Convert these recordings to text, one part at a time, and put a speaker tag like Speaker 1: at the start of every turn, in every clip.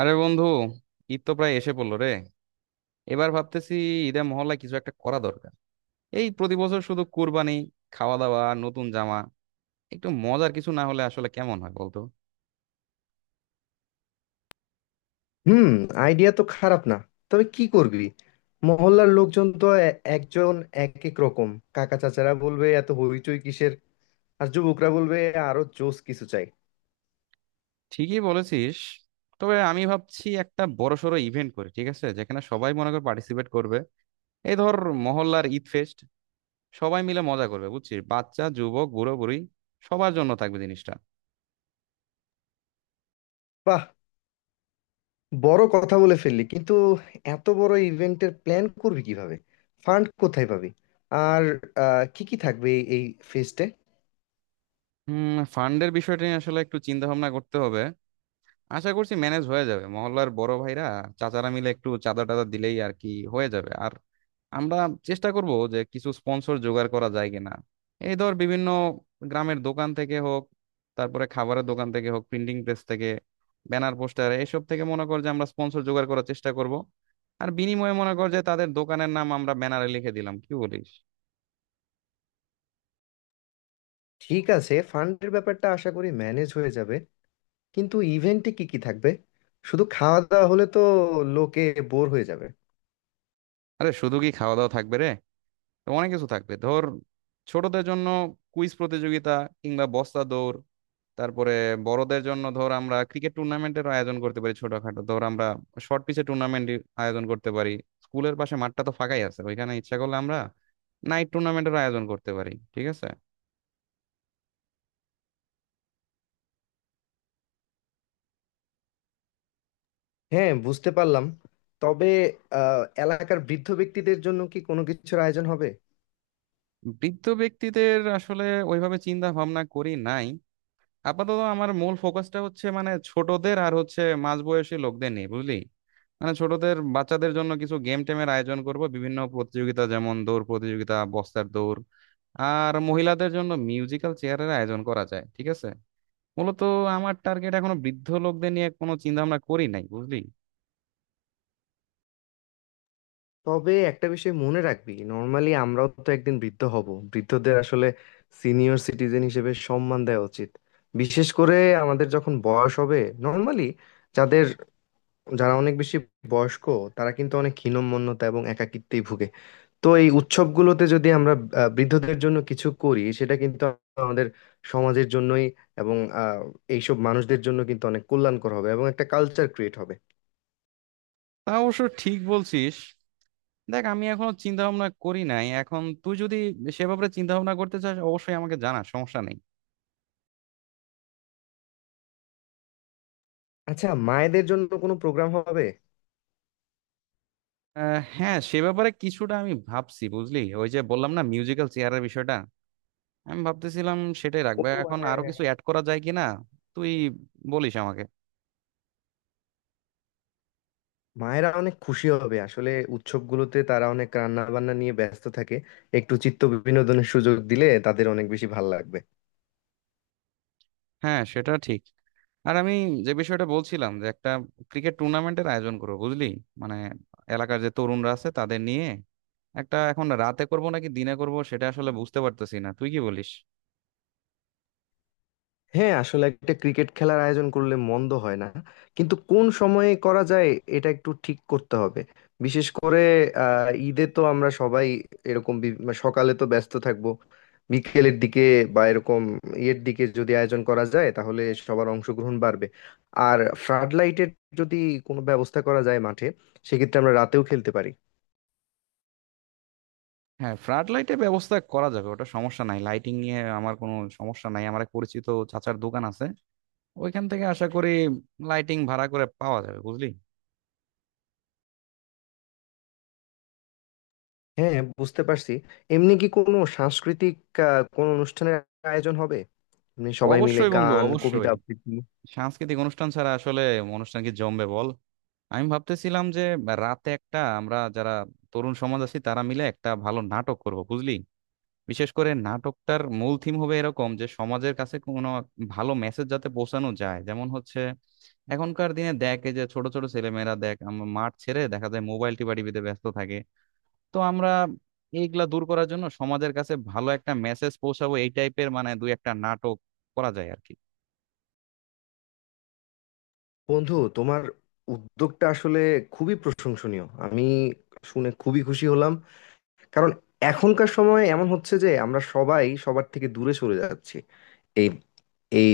Speaker 1: আরে বন্ধু, ঈদ তো প্রায় এসে পড়লো রে। এবার ভাবতেছি ঈদে মহল্লায় কিছু একটা করা দরকার। এই প্রতি বছর শুধু কুরবানি, খাওয়া দাওয়া আর নতুন জামা। একটু মজার কিছু না হলে আসলে কেমন হয় বলতো।
Speaker 2: হুম। আইডিয়া তো খারাপ না। তবে কি করবি? মহল্লার লোকজন তো একজন এক এক রকম। কাকা চাচারা বলবে এত হইচই কিসের? আর যুবকরা বলবে আরো জোস কিছু চাই।
Speaker 1: ঠিকই বলেছিস। তবে আমি ভাবছি একটা বড়সড় ইভেন্ট করি, ঠিক আছে, যেখানে সবাই মনে করে পার্টিসিপেট করবে। এই ধর, মহল্লার ঈদ ফেস্ট। সবাই মিলে মজা করবে বুঝছিস, বাচ্চা যুবক বুড়ো বুড়ি, সবার জন্য থাকবে জিনিসটা।
Speaker 2: বাহ! বড় কথা বলে ফেললি কিন্তু। এত বড় ইভেন্টের প্ল্যান করবি কিভাবে? ফান্ড কোথায় পাবি? আর কি কি থাকবে এই এই ফেস্টে?
Speaker 1: হুম, ফান্ডের বিষয়টা নিয়ে আসলে একটু চিন্তা ভাবনা করতে হবে। আশা করছি ম্যানেজ হয়ে যাবে, মহল্লার বড় ভাইরা, চাচারা মিলে একটু চাঁদা টাদা দিলেই আর কি হয়ে যাবে। আর আমরা চেষ্টা করব যে কিছু স্পন্সর জোগাড় করা যায় কিনা। এই ধর, বিভিন্ন গ্রামের দোকান থেকে হোক, তারপরে খাবারের দোকান থেকে হোক, প্রিন্টিং প্রেস থেকে ব্যানার পোস্টার এসব থেকে মনে কর যে আমরা স্পন্সর জোগাড় করার চেষ্টা করব। আর বিনিময়ে মনে কর যে তাদের দোকানের নাম আমরা ব্যানারে লিখে দিলাম, কি বলিস।
Speaker 2: ঠিক আছে, ফান্ডের ব্যাপারটা আশা করি ম্যানেজ হয়ে যাবে। কিন্তু ইভেন্টে কি কি থাকবে? শুধু খাওয়া দাওয়া হলে তো লোকে বোর হয়ে যাবে।
Speaker 1: আরে শুধু কি খাওয়া দাওয়া থাকবে রে, তো অনেক কিছু থাকবে। ধর, ছোটদের জন্য কুইজ প্রতিযোগিতা কিংবা বস্তা দৌড়। তারপরে বড়দের জন্য ধর আমরা ক্রিকেট টুর্নামেন্টের আয়োজন করতে পারি, ছোটখাটো, ধর আমরা শর্ট পিচে টুর্নামেন্ট আয়োজন করতে পারি। স্কুলের পাশে মাঠটা তো ফাঁকাই আছে, ওইখানে ইচ্ছা করলে আমরা নাইট টুর্নামেন্টের আয়োজন করতে পারি, ঠিক আছে।
Speaker 2: হ্যাঁ, বুঝতে পারলাম। তবে এলাকার বৃদ্ধ ব্যক্তিদের জন্য কি কোনো কিছুর আয়োজন হবে?
Speaker 1: বৃদ্ধ ব্যক্তিদের আসলে ওইভাবে চিন্তা ভাবনা করি নাই। আপাতত আমার মূল ফোকাসটা হচ্ছে মানে ছোটদের আর হচ্ছে মাঝবয়সী লোকদের নিয়ে বুঝলি। মানে ছোটদের বাচ্চাদের জন্য কিছু গেম টেমের আয়োজন করব, বিভিন্ন প্রতিযোগিতা যেমন দৌড় প্রতিযোগিতা, বস্তার দৌড়। আর মহিলাদের জন্য মিউজিক্যাল চেয়ারের আয়োজন করা যায়, ঠিক আছে। মূলত আমার টার্গেট এখনো বৃদ্ধ লোকদের নিয়ে কোনো চিন্তা ভাবনা করি নাই বুঝলি।
Speaker 2: তবে একটা বিষয় মনে রাখবি, নর্মালি আমরাও তো একদিন বৃদ্ধ হব। বৃদ্ধদের আসলে সিনিয়র সিটিজেন হিসেবে সম্মান দেওয়া উচিত। বিশেষ করে আমাদের যখন বয়স হবে, নর্মালি যাদের যারা অনেক বেশি বয়স্ক, তারা কিন্তু অনেক হীনম্মন্যতা এবং একাকিত্বেই ভুগে। তো এই উৎসবগুলোতে যদি আমরা বৃদ্ধদের জন্য কিছু করি, সেটা কিন্তু আমাদের সমাজের জন্যই এবং এইসব মানুষদের জন্য কিন্তু অনেক কল্যাণকর হবে এবং একটা কালচার ক্রিয়েট হবে।
Speaker 1: তা অবশ্য ঠিক বলছিস। দেখ, আমি এখনো চিন্তা ভাবনা করি নাই, এখন তুই যদি সে ব্যাপারে চিন্তা ভাবনা করতে চাস অবশ্যই আমাকে জানা, সমস্যা নেই।
Speaker 2: আচ্ছা, মায়েদের জন্য কোনো প্রোগ্রাম হবে?
Speaker 1: হ্যাঁ, সে ব্যাপারে কিছুটা আমি ভাবছি বুঝলি, ওই যে বললাম না মিউজিক্যাল চেয়ারের বিষয়টা, আমি ভাবতেছিলাম সেটাই
Speaker 2: ও,
Speaker 1: রাখবে, এখন
Speaker 2: হ্যাঁ
Speaker 1: আরো
Speaker 2: হ্যাঁ হ্যাঁ।
Speaker 1: কিছু অ্যাড করা যায় কিনা তুই বলিস আমাকে।
Speaker 2: মায়েরা অনেক খুশি হবে। আসলে উৎসবগুলোতে তারা অনেক রান্না বান্না নিয়ে ব্যস্ত থাকে, একটু চিত্ত বিনোদনের সুযোগ দিলে তাদের অনেক বেশি ভালো লাগবে।
Speaker 1: হ্যাঁ সেটা ঠিক। আর আমি যে বিষয়টা বলছিলাম যে একটা ক্রিকেট টুর্নামেন্টের আয়োজন করবো বুঝলি, মানে এলাকার যে তরুণরা আছে তাদের নিয়ে একটা, এখন রাতে করব নাকি দিনে করব সেটা আসলে বুঝতে পারতেছি না, তুই কি বলিস।
Speaker 2: হ্যাঁ, আসলে একটা ক্রিকেট খেলার আয়োজন করলে মন্দ হয় না। কিন্তু কোন সময়ে করা যায়, এটা একটু ঠিক করতে হবে। বিশেষ করে ঈদে তো আমরা সবাই এরকম মানে সকালে তো ব্যস্ত থাকবো। বিকেলের দিকে বা এরকম ইয়ের দিকে যদি আয়োজন করা যায় তাহলে সবার অংশগ্রহণ বাড়বে। আর ফ্লাড লাইটের যদি কোনো ব্যবস্থা করা যায় মাঠে, সেক্ষেত্রে আমরা রাতেও খেলতে পারি।
Speaker 1: হ্যাঁ, ফ্লাড লাইটের ব্যবস্থা করা যাবে, ওটা সমস্যা নাই। লাইটিং নিয়ে আমার কোনো সমস্যা নাই, আমার এক পরিচিত চাচার দোকান আছে, ওইখান থেকে আশা করি লাইটিং ভাড়া করে পাওয়া যাবে বুঝলি।
Speaker 2: হ্যাঁ, বুঝতে পারছি। এমনি কি কোনো সাংস্কৃতিক কোনো অনুষ্ঠানের আয়োজন হবে? এমনি সবাই মিলে
Speaker 1: অবশ্যই বন্ধু,
Speaker 2: গান কবিতা
Speaker 1: অবশ্যই।
Speaker 2: আবৃত্তি?
Speaker 1: সাংস্কৃতিক অনুষ্ঠান ছাড়া আসলে অনুষ্ঠান কি জমবে বল। আমি ভাবতেছিলাম যে রাতে একটা, আমরা যারা তরুণ সমাজ আছি তারা মিলে একটা ভালো নাটক করব বুঝলি। বিশেষ করে নাটকটার মূল থিম হবে এরকম যে সমাজের কাছে কোনো ভালো মেসেজ যাতে পৌঁছানো যায়, যেমন হচ্ছে এখনকার দিনে দেখ, এই যে ছোট ছোট ছেলেমেয়েরা দেখ, আমরা মাঠ ছেড়ে দেখা যায় মোবাইল টিপা টিপিতে ব্যস্ত থাকে। তো আমরা এইগুলা দূর করার জন্য সমাজের কাছে ভালো একটা মেসেজ পৌঁছাবো, এই টাইপের মানে দুই একটা নাটক করা যায় আর কি।
Speaker 2: বন্ধু, তোমার উদ্যোগটা আসলে খুবই প্রশংসনীয়। আমি শুনে খুবই খুশি হলাম। কারণ এখনকার সময়ে এমন হচ্ছে যে আমরা সবাই সবার থেকে দূরে সরে যাচ্ছি। এই এই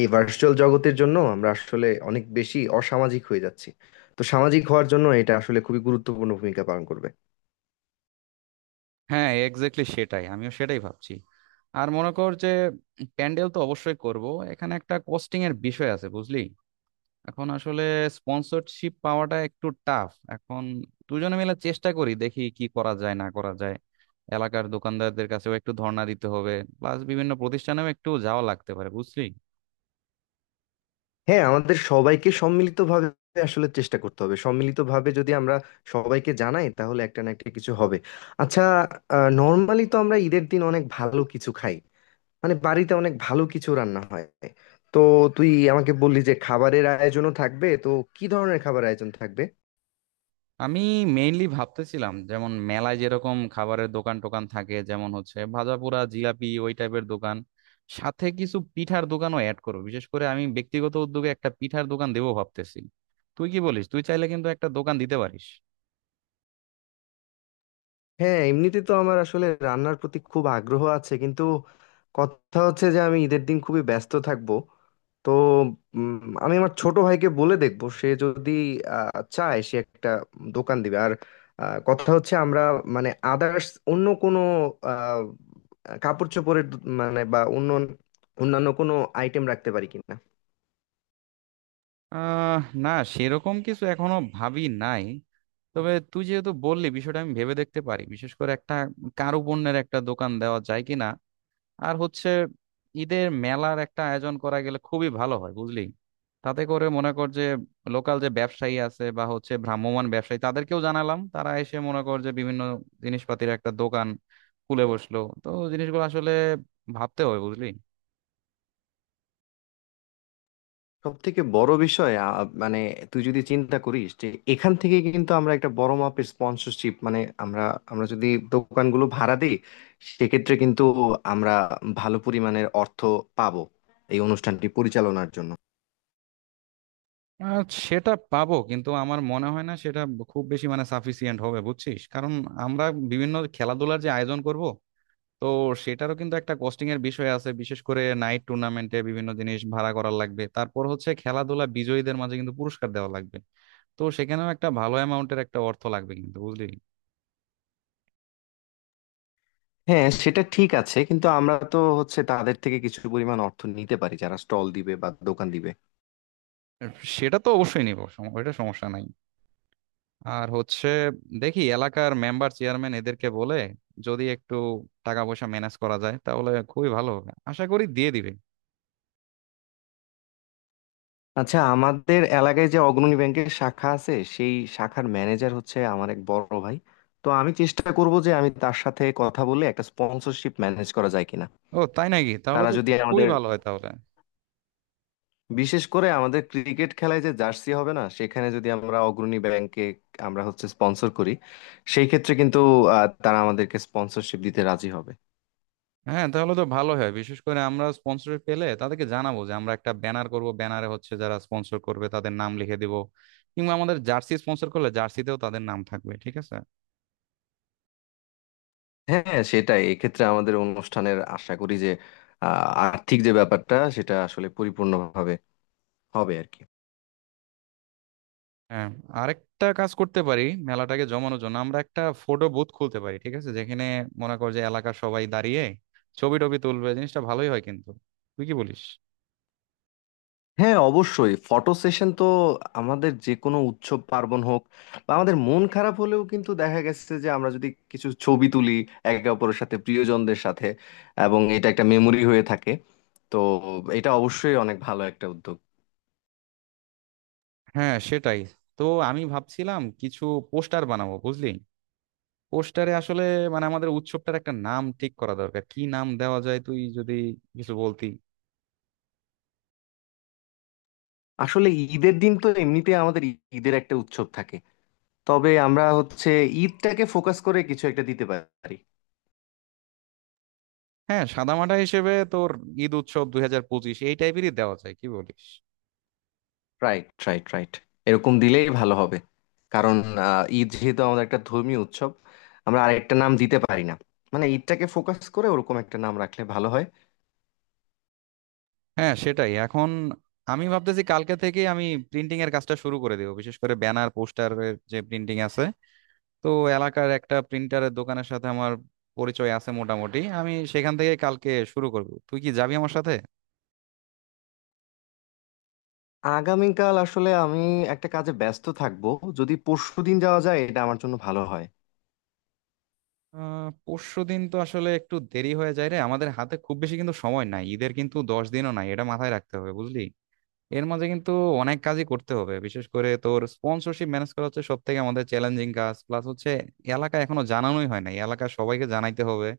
Speaker 2: এই ভার্চুয়াল জগতের জন্য আমরা আসলে অনেক বেশি অসামাজিক হয়ে যাচ্ছি। তো সামাজিক হওয়ার জন্য এটা আসলে খুবই গুরুত্বপূর্ণ ভূমিকা পালন করবে।
Speaker 1: হ্যাঁ এক্স্যাক্টলি, সেটাই, আমিও সেটাই ভাবছি। আর মনে কর যে প্যান্ডেল তো অবশ্যই করব, এখানে একটা কস্টিং এর বিষয় আছে বুঝলি। এখন আসলে স্পন্সরশিপ পাওয়াটা একটু টাফ, এখন দুজনে মিলে চেষ্টা করি দেখি কি করা যায় না করা যায়। এলাকার দোকানদারদের কাছেও একটু ধর্ণা দিতে হবে, প্লাস বিভিন্ন প্রতিষ্ঠানেও একটু যাওয়া লাগতে পারে বুঝলি।
Speaker 2: হ্যাঁ, আমাদের সবাইকে সম্মিলিতভাবে আসলে চেষ্টা করতে হবে। সম্মিলিতভাবে যদি আমরা সবাইকে জানাই তাহলে একটা না একটা কিছু হবে। আচ্ছা, নর্মালি তো আমরা ঈদের দিন অনেক ভালো কিছু খাই, মানে বাড়িতে অনেক ভালো কিছু রান্না হয়। তো তুই আমাকে বললি যে খাবারের আয়োজনও থাকবে, তো কি ধরনের খাবার আয়োজন থাকবে?
Speaker 1: আমি মেইনলি ভাবতেছিলাম যেমন মেলায় যেরকম খাবারের দোকান টোকান থাকে, যেমন হচ্ছে ভাজাপোড়া জিলাপি ওই টাইপের দোকান, সাথে কিছু পিঠার দোকানও অ্যাড করো। বিশেষ করে আমি ব্যক্তিগত উদ্যোগে একটা পিঠার দোকান দেবো ভাবতেছি। তুই কি বলিস, তুই চাইলে কিন্তু একটা দোকান দিতে পারিস।
Speaker 2: হ্যাঁ, এমনিতে তো আমার আসলে রান্নার প্রতি খুব আগ্রহ আছে, কিন্তু কথা হচ্ছে যে আমি ঈদের দিন খুবই ব্যস্ত থাকবো। তো উম, আমি আমার ছোট ভাইকে বলে দেখবো সে যদি চায় সে একটা দোকান দিবে। আর কথা হচ্ছে আমরা মানে আদার্স অন্য কোনো আহ, কাপড় চোপড়ের মানে বা অন্য অন্যান্য কোনো আইটেম রাখতে পারি কিনা।
Speaker 1: আহ না, সেরকম কিছু এখনো ভাবি নাই। তবে তুই যেহেতু বললি বিষয়টা আমি ভেবে দেখতে পারি, বিশেষ করে একটা কারুপণ্যের একটা দোকান দেওয়া যায় কিনা। আর হচ্ছে ঈদের মেলার একটা আয়োজন করা গেলে খুবই ভালো হয় বুঝলি। তাতে করে মনে কর যে লোকাল যে ব্যবসায়ী আছে বা হচ্ছে ভ্রাম্যমাণ ব্যবসায়ী তাদেরকেও জানালাম, তারা এসে মনে কর যে বিভিন্ন জিনিসপাতির একটা দোকান খুলে বসলো। তো জিনিসগুলো আসলে ভাবতে হয় বুঝলি।
Speaker 2: সব থেকে বড় বিষয় মানে তুই যদি চিন্তা করিস যে এখান থেকে কিন্তু আমরা একটা বড় মাপের স্পন্সরশিপ, মানে আমরা আমরা যদি দোকানগুলো ভাড়া দিই সেক্ষেত্রে কিন্তু আমরা ভালো পরিমাণের অর্থ পাবো এই অনুষ্ঠানটি পরিচালনার জন্য।
Speaker 1: আহ, সেটা পাবো, কিন্তু আমার মনে হয় না সেটা খুব বেশি মানে সাফিসিয়েন্ট হবে বুঝছিস। কারণ আমরা বিভিন্ন খেলাধুলার যে আয়োজন করব, তো সেটারও কিন্তু একটা কস্টিং এর বিষয় আছে। বিশেষ করে নাইট টুর্নামেন্টে বিভিন্ন জিনিস ভাড়া করা লাগবে, তারপর হচ্ছে খেলাধুলা বিজয়ীদের মাঝে কিন্তু পুরস্কার দেওয়া লাগবে। তো সেখানেও একটা ভালো অ্যামাউন্টের একটা অর্থ লাগবে কিন্তু বুঝলি।
Speaker 2: হ্যাঁ, সেটা ঠিক আছে। কিন্তু আমরা তো হচ্ছে তাদের থেকে কিছু পরিমাণ অর্থ নিতে পারি যারা স্টল দিবে বা দোকান দিবে।
Speaker 1: সেটা তো অবশ্যই নিব, ওইটা সমস্যা নাই। আর হচ্ছে দেখি এলাকার মেম্বার চেয়ারম্যান এদেরকে বলে যদি একটু টাকা পয়সা ম্যানেজ করা যায় তাহলে খুবই ভালো হবে, আশা করি দিয়ে দিবে।
Speaker 2: আচ্ছা, আমাদের এলাকায় যে অগ্রণী ব্যাংকের শাখা আছে সেই শাখার ম্যানেজার হচ্ছে আমার এক বড় ভাই। তো আমি চেষ্টা করব যে আমি তার সাথে কথা বলে একটা স্পন্সরশিপ ম্যানেজ করা যায় কিনা।
Speaker 1: ও তাই নাকি, তাহলে
Speaker 2: তারা যদি
Speaker 1: তো খুবই
Speaker 2: আমাদের
Speaker 1: ভালো হয় তাহলে।
Speaker 2: বিশেষ করে আমাদের ক্রিকেট খেলায় যে জার্সি হবে না সেখানে যদি আমরা অগ্রণী ব্যাংকে আমরা হচ্ছে স্পন্সর করি, সেই ক্ষেত্রে কিন্তু তারা আমাদেরকে স্পন্সরশিপ দিতে রাজি হবে।
Speaker 1: হ্যাঁ তাহলে তো ভালো হয়। বিশেষ করে আমরা স্পন্সর পেলে তাদেরকে জানাবো যে আমরা একটা ব্যানার করব, ব্যানারে হচ্ছে যারা স্পন্সর করবে তাদের নাম লিখে দিব। কিংবা আমাদের জার্সি স্পন্সর করলে জার্সিতেও তাদের নাম থাকবে, ঠিক আছে।
Speaker 2: হ্যাঁ সেটাই, এক্ষেত্রে আমাদের অনুষ্ঠানের আশা করি যে আর্থিক যে ব্যাপারটা সেটা আসলে পরিপূর্ণভাবে হবে আর কি।
Speaker 1: হ্যাঁ, আরেকটা কাজ করতে পারি, মেলাটাকে জমানোর জন্য আমরা একটা ফটো বুথ খুলতে পারি, ঠিক আছে, যেখানে মনে কর যে এলাকার সবাই দাঁড়িয়ে ছবি টবি তুলবে, জিনিসটা ভালোই হয় কিন্তু। তুই কি বলিস।
Speaker 2: হ্যাঁ অবশ্যই, ফটো সেশন তো আমাদের যে কোনো উৎসব পার্বণ হোক বা আমাদের মন খারাপ হলেও কিন্তু দেখা গেছে যে আমরা যদি কিছু ছবি তুলি একে অপরের সাথে, প্রিয়জনদের সাথে, এবং এটা একটা মেমোরি হয়ে থাকে। তো এটা অবশ্যই অনেক ভালো একটা উদ্যোগ।
Speaker 1: হ্যাঁ সেটাই। তো আমি ভাবছিলাম কিছু পোস্টার বানাবো বুঝলি। পোস্টারে আসলে মানে আমাদের উৎসবটার একটা নাম ঠিক করা দরকার, কি নাম দেওয়া যায় তুই যদি কিছু বলতি।
Speaker 2: আসলে ঈদের দিন তো এমনিতে আমাদের ঈদের একটা উৎসব থাকে। তবে আমরা হচ্ছে ঈদটাকে ফোকাস করে কিছু একটা দিতে পারি।
Speaker 1: হ্যাঁ, সাদামাটা হিসেবে তোর ঈদ উৎসব 2025 এই টাইপেরই দেওয়া যায়, কি বলিস।
Speaker 2: রাইট রাইট রাইট, এরকম দিলেই ভালো হবে। কারণ ঈদ যেহেতু আমাদের একটা ধর্মীয় উৎসব, আমরা আরেকটা নাম দিতে পারি না? মানে ঈদটাকে ফোকাস করে ওরকম একটা নাম রাখলে ভালো হয়।
Speaker 1: হ্যাঁ সেটাই। এখন আমি ভাবতেছি কালকে থেকে আমি প্রিন্টিং এর কাজটা শুরু করে দেবো, বিশেষ করে ব্যানার পোস্টারের যে প্রিন্টিং আছে। তো এলাকার একটা প্রিন্টারের দোকানের সাথে আমার পরিচয় আছে মোটামুটি, আমি সেখান থেকে কালকে শুরু করব, তুই কি যাবি আমার সাথে।
Speaker 2: আগামীকাল আসলে আমি একটা কাজে ব্যস্ত থাকবো। যদি পরশু দিন যাওয়া যায় এটা আমার জন্য ভালো হয়।
Speaker 1: আহ, পরশুদিন তো আসলে একটু দেরি হয়ে যায় রে, আমাদের হাতে খুব বেশি কিন্তু সময় নাই, ঈদের কিন্তু 10 দিনও নাই, এটা মাথায় রাখতে হবে বুঝলি। এর মাঝে কিন্তু অনেক কাজই করতে হবে, বিশেষ করে তোর স্পন্সরশিপ ম্যানেজ করা হচ্ছে সব থেকে আমাদের চ্যালেঞ্জিং কাজ। প্লাস হচ্ছে এলাকা এখনো জানানোই হয় নাই, এলাকার সবাইকে জানাইতে হবে।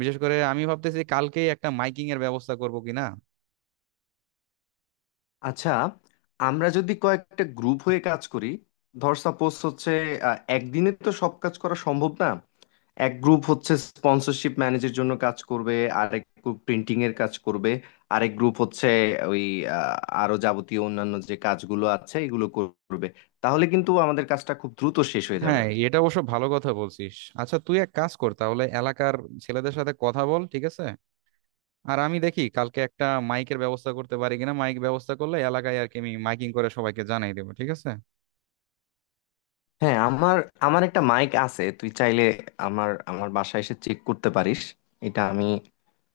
Speaker 1: বিশেষ করে আমি ভাবতেছি কালকেই একটা মাইকিং এর ব্যবস্থা করবো কিনা।
Speaker 2: আচ্ছা, আমরা যদি কয়েকটা গ্রুপ হয়ে কাজ করি, ধর সাপোজ হচ্ছে একদিনে তো সব কাজ করা সম্ভব না। এক গ্রুপ হচ্ছে স্পন্সরশিপ ম্যানেজের জন্য কাজ করবে, আরেক গ্রুপ প্রিন্টিং এর কাজ করবে, আরেক গ্রুপ হচ্ছে ওই আহ, আরো যাবতীয় অন্যান্য যে কাজগুলো আছে এগুলো করবে। তাহলে কিন্তু আমাদের কাজটা খুব দ্রুত শেষ হয়ে যাবে।
Speaker 1: হ্যাঁ, এটা অবশ্য ভালো কথা বলছিস। আচ্ছা তুই এক কাজ কর তাহলে, এলাকার ছেলেদের সাথে কথা বল, ঠিক আছে। আর আমি দেখি কালকে একটা মাইকের ব্যবস্থা করতে পারি কিনা। মাইক ব্যবস্থা করলে এলাকায় আর কি আমি মাইকিং করে সবাইকে জানাই দেবো, ঠিক আছে।
Speaker 2: হ্যাঁ, আমার আমার একটা মাইক আছে তুই চাইলে আমার আমার বাসায় এসে চেক করতে পারিস। এটা আমি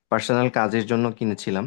Speaker 2: পার্সোনাল কাজের জন্য কিনেছিলাম।